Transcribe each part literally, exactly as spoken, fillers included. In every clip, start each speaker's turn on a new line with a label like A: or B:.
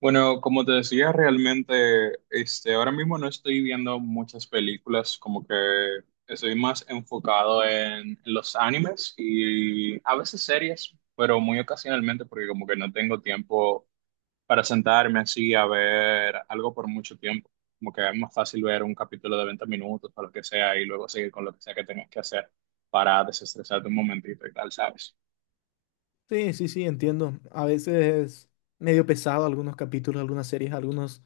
A: Bueno, como te decía, realmente, este, ahora mismo no estoy viendo muchas películas, como que estoy más enfocado en los animes y a veces series, pero muy ocasionalmente porque como que no tengo tiempo para sentarme así a ver algo por mucho tiempo. Como que es más fácil ver un capítulo de veinte minutos o lo que sea y luego seguir con lo que sea que tengas que hacer para desestresarte un momentito y tal, ¿sabes?
B: Sí, sí, sí, entiendo. A veces es medio pesado algunos capítulos, algunas series, algunos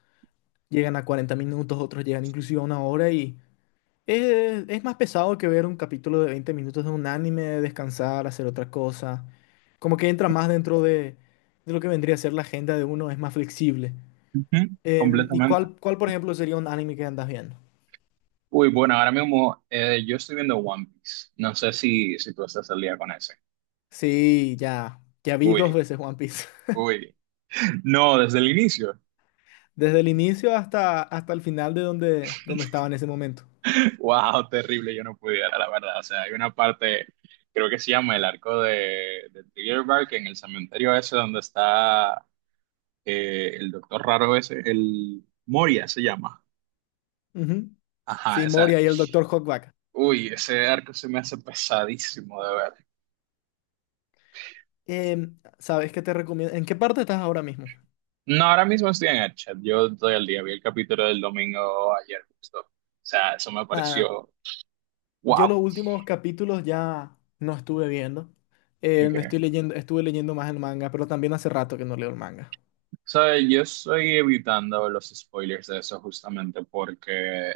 B: llegan a cuarenta minutos, otros llegan inclusive a una hora y es, es más pesado que ver un capítulo de veinte minutos de un anime, descansar, hacer otra cosa. Como que entra más dentro de, de lo que vendría a ser la agenda de uno, es más flexible.
A: Ujú,
B: Em, ¿y
A: completamente.
B: cuál, cuál, por ejemplo, sería un anime que andas viendo?
A: Uy, bueno, ahora mismo eh, yo estoy viendo One Piece. No sé si, si tú estás al día con ese.
B: Sí, ya, ya vi dos
A: Uy,
B: veces One Piece.
A: uy. No, desde el inicio.
B: Desde el inicio hasta, hasta el final de donde, donde estaba en ese momento.
A: Wow, terrible, yo no pudiera, la verdad. O sea, hay una parte, creo que se llama el arco de, de Trigger Bark, en el cementerio ese donde está eh, el doctor raro ese, el Moria se llama.
B: Ujú.
A: Ajá,
B: Sí,
A: esa.
B: Moria y el Doctor Hawkback.
A: Uy, ese arco se me hace pesadísimo de ver.
B: Em, ¿sabes qué te recomiendo? ¿En qué parte estás ahora mismo?
A: No, ahora mismo estoy en el chat. Yo todo el día vi el capítulo del domingo ayer justo. O sea, eso me
B: Ah,
A: pareció
B: yo los
A: wow.
B: últimos capítulos ya no estuve viendo. Eh, me
A: Okay.
B: estoy leyendo, estuve leyendo más el manga, pero también hace rato que no leo el manga.
A: So, yo estoy evitando los spoilers de eso justamente porque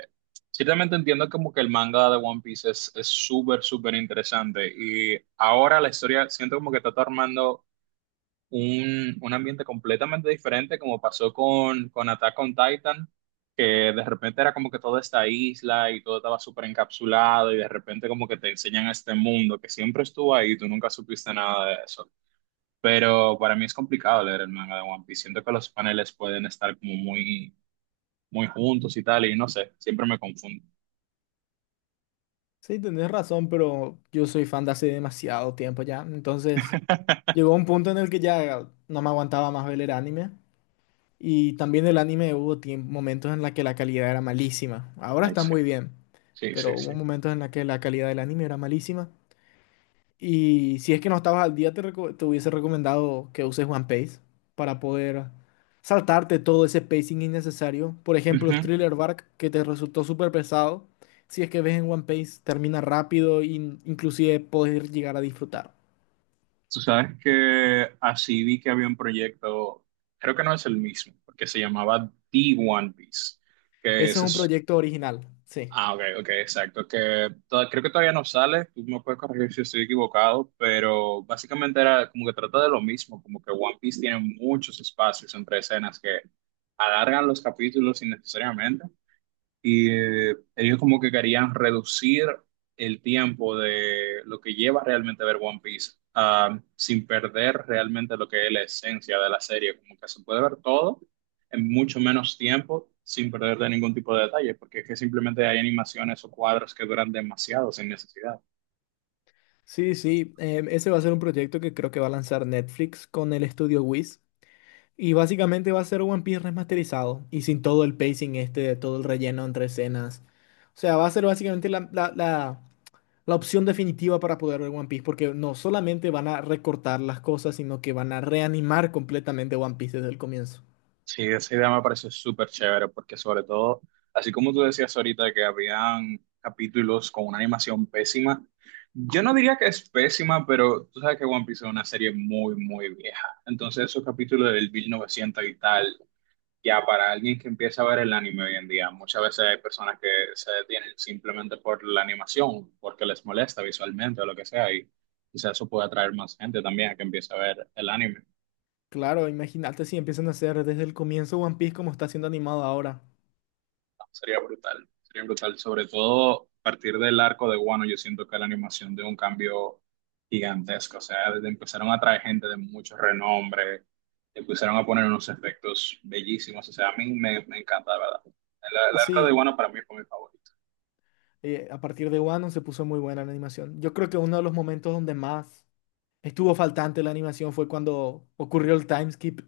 A: ciertamente entiendo como que el manga de One Piece es es súper, súper interesante, y ahora la historia siento como que está tomando un, un ambiente completamente diferente, como pasó con, con Attack on Titan, que de repente era como que toda esta isla y todo estaba súper encapsulado y de repente como que te enseñan este mundo que siempre estuvo ahí y tú nunca supiste nada de eso. Pero para mí es complicado leer el manga de One Piece. Siento que los paneles pueden estar como muy, muy juntos y tal, y no sé, siempre me confundo.
B: Sí, tenés razón, pero yo soy fan de hace demasiado tiempo ya. Entonces, llegó un punto en el que ya no me aguantaba más ver el anime. Y también el anime hubo tiem- momentos en la que la calidad era malísima. Ahora
A: Ahí
B: está
A: sí,
B: muy bien,
A: sí,
B: pero
A: sí, sí.
B: hubo momentos en la que la calidad del anime era malísima. Y si es que no estabas al día, te, reco- te hubiese recomendado que uses OnePace para poder saltarte todo ese pacing innecesario. Por ejemplo,
A: Ujú.
B: Thriller Bark, que te resultó súper pesado. Si es que ves en OnePace, termina rápido e in- inclusive puedes llegar a disfrutar.
A: Tú sabes que así vi que había un proyecto, creo que no es el mismo, porque se llamaba The One Piece, que
B: Ese
A: ese
B: es un
A: es,
B: proyecto original, sí.
A: ah, ok, ok, exacto, que to- creo que todavía no sale, tú me puedes corregir si estoy equivocado, pero básicamente era como que trata de lo mismo, como que One Piece tiene muchos espacios entre escenas que alargan los capítulos innecesariamente, y eh, ellos como que querían reducir el tiempo de lo que lleva realmente ver One Piece, ah, sin perder realmente lo que es la esencia de la serie, como que se puede ver todo en mucho menos tiempo sin perder de ningún tipo de detalle, porque es que simplemente hay animaciones o cuadros que duran demasiado sin necesidad.
B: Sí, sí, em, ese va a ser un proyecto que creo que va a lanzar Netflix con el estudio Wiz. Y básicamente va a ser One Piece remasterizado y sin todo el pacing este, todo el relleno entre escenas. O sea, va a ser básicamente la, la, la- la opción definitiva para poder ver One Piece, porque no solamente van a recortar las cosas, sino que van a reanimar completamente One Piece desde el comienzo.
A: Sí, esa idea me parece súper chévere porque, sobre todo, así como tú decías ahorita que habían capítulos con una animación pésima, yo no diría que es pésima, pero tú sabes que One Piece es una serie muy, muy vieja. Entonces esos capítulos del mil novecientos y tal, ya para alguien que empieza a ver el anime hoy en día, muchas veces hay personas que se detienen simplemente por la animación, porque les molesta visualmente o lo que sea, y quizás eso puede atraer más gente también a que empiece a ver el anime.
B: Claro, imagínate si empiezan a hacer desde el comienzo One Piece como está siendo animado ahora.
A: Sería brutal, sería brutal. Sobre todo a partir del arco de Guano, yo siento que la animación dio un cambio gigantesco. O sea, desde empezaron a traer gente de mucho renombre, empezaron a poner unos efectos bellísimos. O sea, a mí me, me encanta, de verdad. El, el arco de
B: Sí,
A: Guano para mí fue mi favorito.
B: eh, a partir de Wano se puso muy buena la animación. Yo creo que uno de los momentos donde más estuvo faltante la animación fue cuando ocurrió el time skip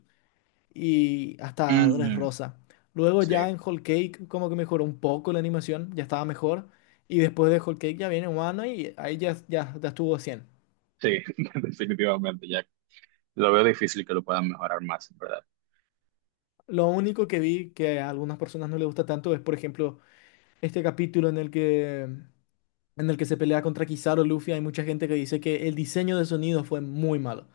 B: y hasta Dress
A: Ujú.
B: Rosa. Luego ya
A: Sí,
B: en Whole Cake como que mejoró un poco la animación, ya estaba mejor. Y después de Whole Cake ya viene Wano y ahí ya, ya, ya estuvo a cien.
A: sí, definitivamente, Jack. Lo veo difícil que lo puedan mejorar más, en verdad.
B: Lo único que vi que a algunas personas no les gusta tanto es, por ejemplo, este capítulo en el que, en el que se pelea contra Kizaru Luffy. Hay mucha gente que dice que el diseño de sonido fue muy malo.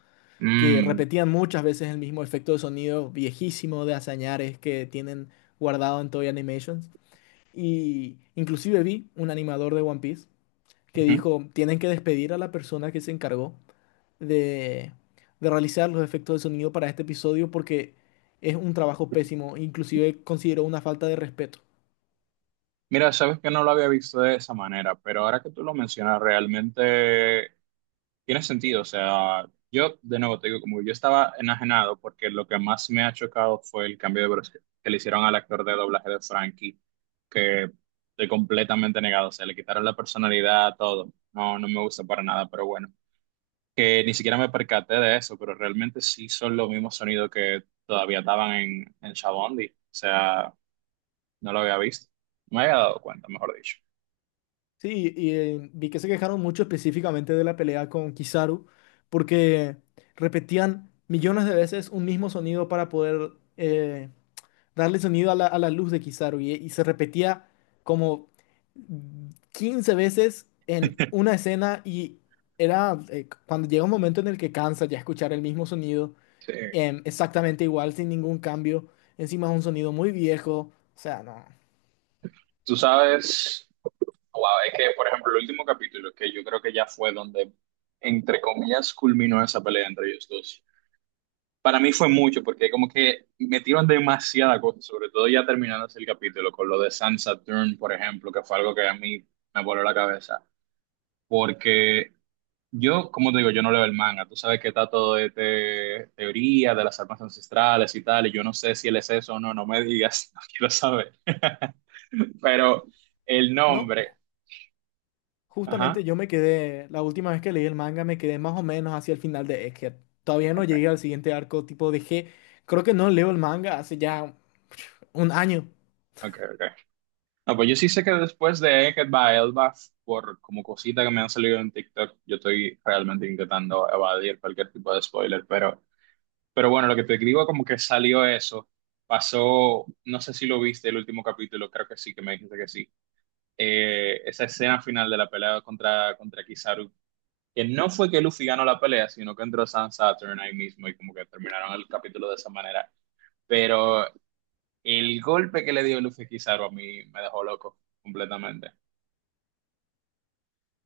B: Que
A: Mm.
B: repetían muchas veces el mismo efecto de sonido viejísimo de Azañares que tienen guardado en Toei Animations. Y inclusive vi un animador de One Piece que
A: Ujú.
B: dijo, tienen que despedir a la persona que se encargó de, de realizar los efectos de sonido para este episodio porque es un trabajo pésimo, inclusive consideró una falta de respeto.
A: Mira, sabes que no lo había visto de esa manera, pero ahora que tú lo mencionas, realmente tiene sentido. O sea, yo de nuevo te digo, como que yo estaba enajenado porque lo que más me ha chocado fue el cambio de voz que le hicieron al actor de doblaje de Frankie, que estoy completamente negado. O sea, le quitaron la personalidad, todo. No, no me gusta para nada, pero bueno, que ni siquiera me percaté de eso, pero realmente sí son los mismos sonidos que todavía estaban en, en Shabondi. O sea, no lo había visto, no me había dado cuenta, mejor dicho.
B: Sí, y eh, vi que se quejaron mucho específicamente de la pelea con Kizaru porque repetían millones de veces un mismo sonido para poder eh, darle sonido a la, a la luz de Kizaru y, y se repetía como quince veces en una escena y era eh, cuando llega un momento en el que cansa ya escuchar el mismo sonido
A: Sí.
B: em, exactamente igual sin ningún cambio. Encima es un sonido muy viejo, o sea, no.
A: Tú sabes. Wow, es que, por ejemplo, el último capítulo, que yo creo que ya fue donde, entre comillas, culminó esa pelea entre ellos dos. Para mí fue mucho, porque como que metieron demasiada cosa, sobre todo ya terminándose el capítulo, con lo de Sansa Dern, por ejemplo, que fue algo que a mí me voló la cabeza. Porque yo, como te digo, yo no leo el manga. Tú sabes que está todo de te- teoría de las armas ancestrales y tal, y yo no sé si él es eso o no, no me digas, no quiero saber. Pero el
B: No,
A: nombre,
B: ju- justamente
A: ajá.
B: yo me quedé, la última vez que leí el manga me quedé más o menos hacia el final de Egghead. Todavía no
A: Ok.
B: llegué al siguiente arco, tipo dejé, creo que no leo el manga hace ya, pf, un año.
A: Ok, ok. No, pues yo sí sé que después de Eket by Elba, por como cosita que me han salido en TikTok, yo estoy realmente intentando evadir cualquier tipo de spoiler, pero, pero bueno, lo que te digo, como que salió eso, pasó, no sé si lo viste el último capítulo, creo que sí, que me dijiste que sí. Eh, esa escena final de la pelea contra, contra Kizaru, que no fue que Luffy ganó la pelea, sino que entró Sans Saturn ahí mismo y como que terminaron el capítulo de esa manera. Pero el golpe que le dio Luffy a Kizaru a mí me dejó loco completamente.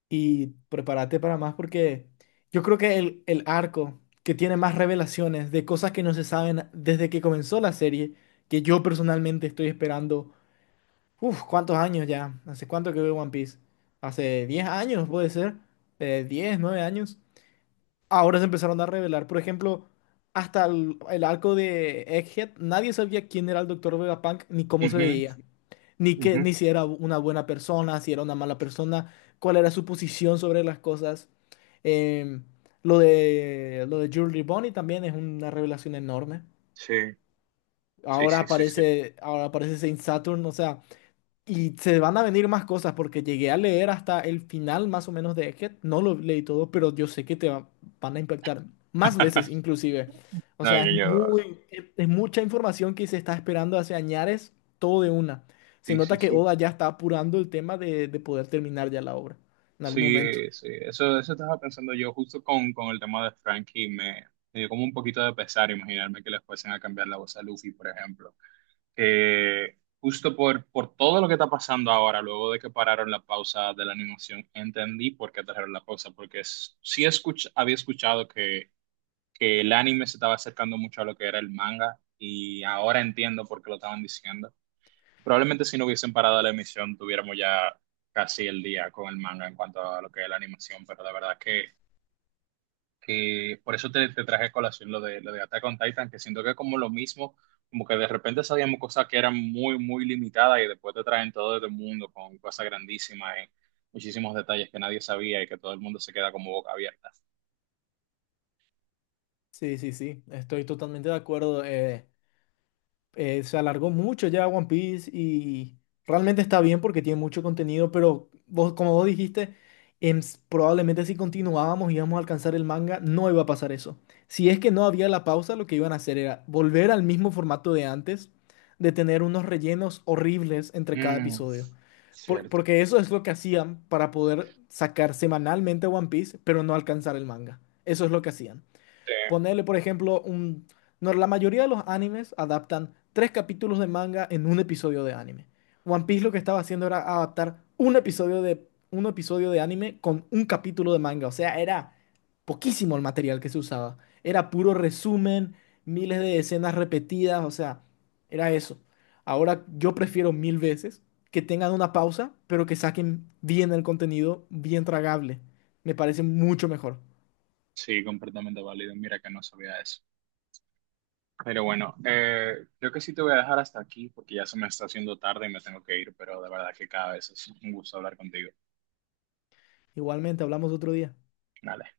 B: Y prepárate para más porque yo creo que el, el arco que tiene más revelaciones de cosas que no se saben desde que comenzó la serie, que yo personalmente estoy esperando, uff, ¿cuántos años ya? ¿Hace cuánto que veo One Piece? Hace diez años puede ser, eh, diez, nueve años. Ahora se empezaron a revelar, por ejemplo, hasta el, el arco de Egghead, nadie sabía quién era el Doctor Vegapunk ni cómo se
A: Ujú,
B: veía, ni que,
A: ujú.
B: ni si era una buena persona, si era una mala persona, cuál era su posición sobre las cosas. Em, lo de lo de Jewelry Bonnie también es una revelación enorme.
A: Sí, sí,
B: Ahora
A: sí, sí, sí.
B: aparece, ahora aparece Saint Saturn, o sea, y se van a venir más cosas porque llegué a leer hasta el final más o menos de Egghead. No lo leí todo, pero yo sé que te va- van a impactar más veces inclusive. O
A: No,
B: sea,
A: yo,
B: es
A: yo,
B: muy, es, es mucha información que se está esperando hace añares, todo de una. Se
A: sí, sí,
B: nota que
A: sí.
B: Oda ya está apurando el tema de, de poder terminar ya la obra en algún
A: Sí,
B: momento.
A: eh, sí. Eso, eso estaba pensando yo, justo con, con el tema de Frankie. Me, me dio como un poquito de pesar imaginarme que les fuesen a cambiar la voz a Luffy, por ejemplo. Eh, justo por, por todo lo que está pasando ahora, luego de que pararon la pausa de la animación, entendí por qué trajeron la pausa, porque es- sí escuch- había escuchado que que el anime se estaba acercando mucho a lo que era el manga y ahora entiendo por qué lo estaban diciendo. Probablemente si no hubiesen parado la emisión tuviéramos ya casi el día con el manga en cuanto a lo que es la animación, pero la verdad que, que por eso te, te traje a colación lo de, lo de Attack on Titan, que siento que es como lo mismo, como que de repente sabíamos cosas que eran muy, muy limitadas y después te traen todo el mundo con cosas grandísimas y muchísimos detalles que nadie sabía y que todo el mundo se queda como boca abierta.
B: Sí, sí, sí, estoy totalmente de acuerdo. Eh, eh, se alargó mucho ya One Piece y realmente está bien porque tiene mucho contenido, pero vos, como vos dijiste, em, s- probablemente si continuábamos y íbamos a alcanzar el manga, no iba a pasar eso. Si es que no había la pausa, lo que iban a hacer era volver al mismo formato de antes, de tener unos rellenos horribles entre cada
A: Mm,
B: episodio. Por-
A: cierto.
B: porque eso es lo que hacían para poder sacar semanalmente One Piece, pero no alcanzar el manga. Eso es lo que hacían.
A: Sí.
B: Ponerle, por ejemplo, un... No, la mayoría de los animes adaptan tres capítulos de manga en un episodio de anime. One Piece lo que estaba haciendo era adaptar un episodio de, un episodio de anime con un capítulo de manga. O sea, era poquísimo el material que se usaba. Era puro resumen, miles de escenas repetidas, o sea, era eso. Ahora yo prefiero mil veces que tengan una pausa, pero que saquen bien el contenido, bien tragable. Me parece mucho mejor.
A: Sí, completamente válido. Mira que no sabía eso. Pero bueno, eh, creo que sí te voy a dejar hasta aquí porque ya se me está haciendo tarde y me tengo que ir, pero de verdad que cada vez es un gusto hablar contigo.
B: Igualmente, hablamos otro día.
A: Dale.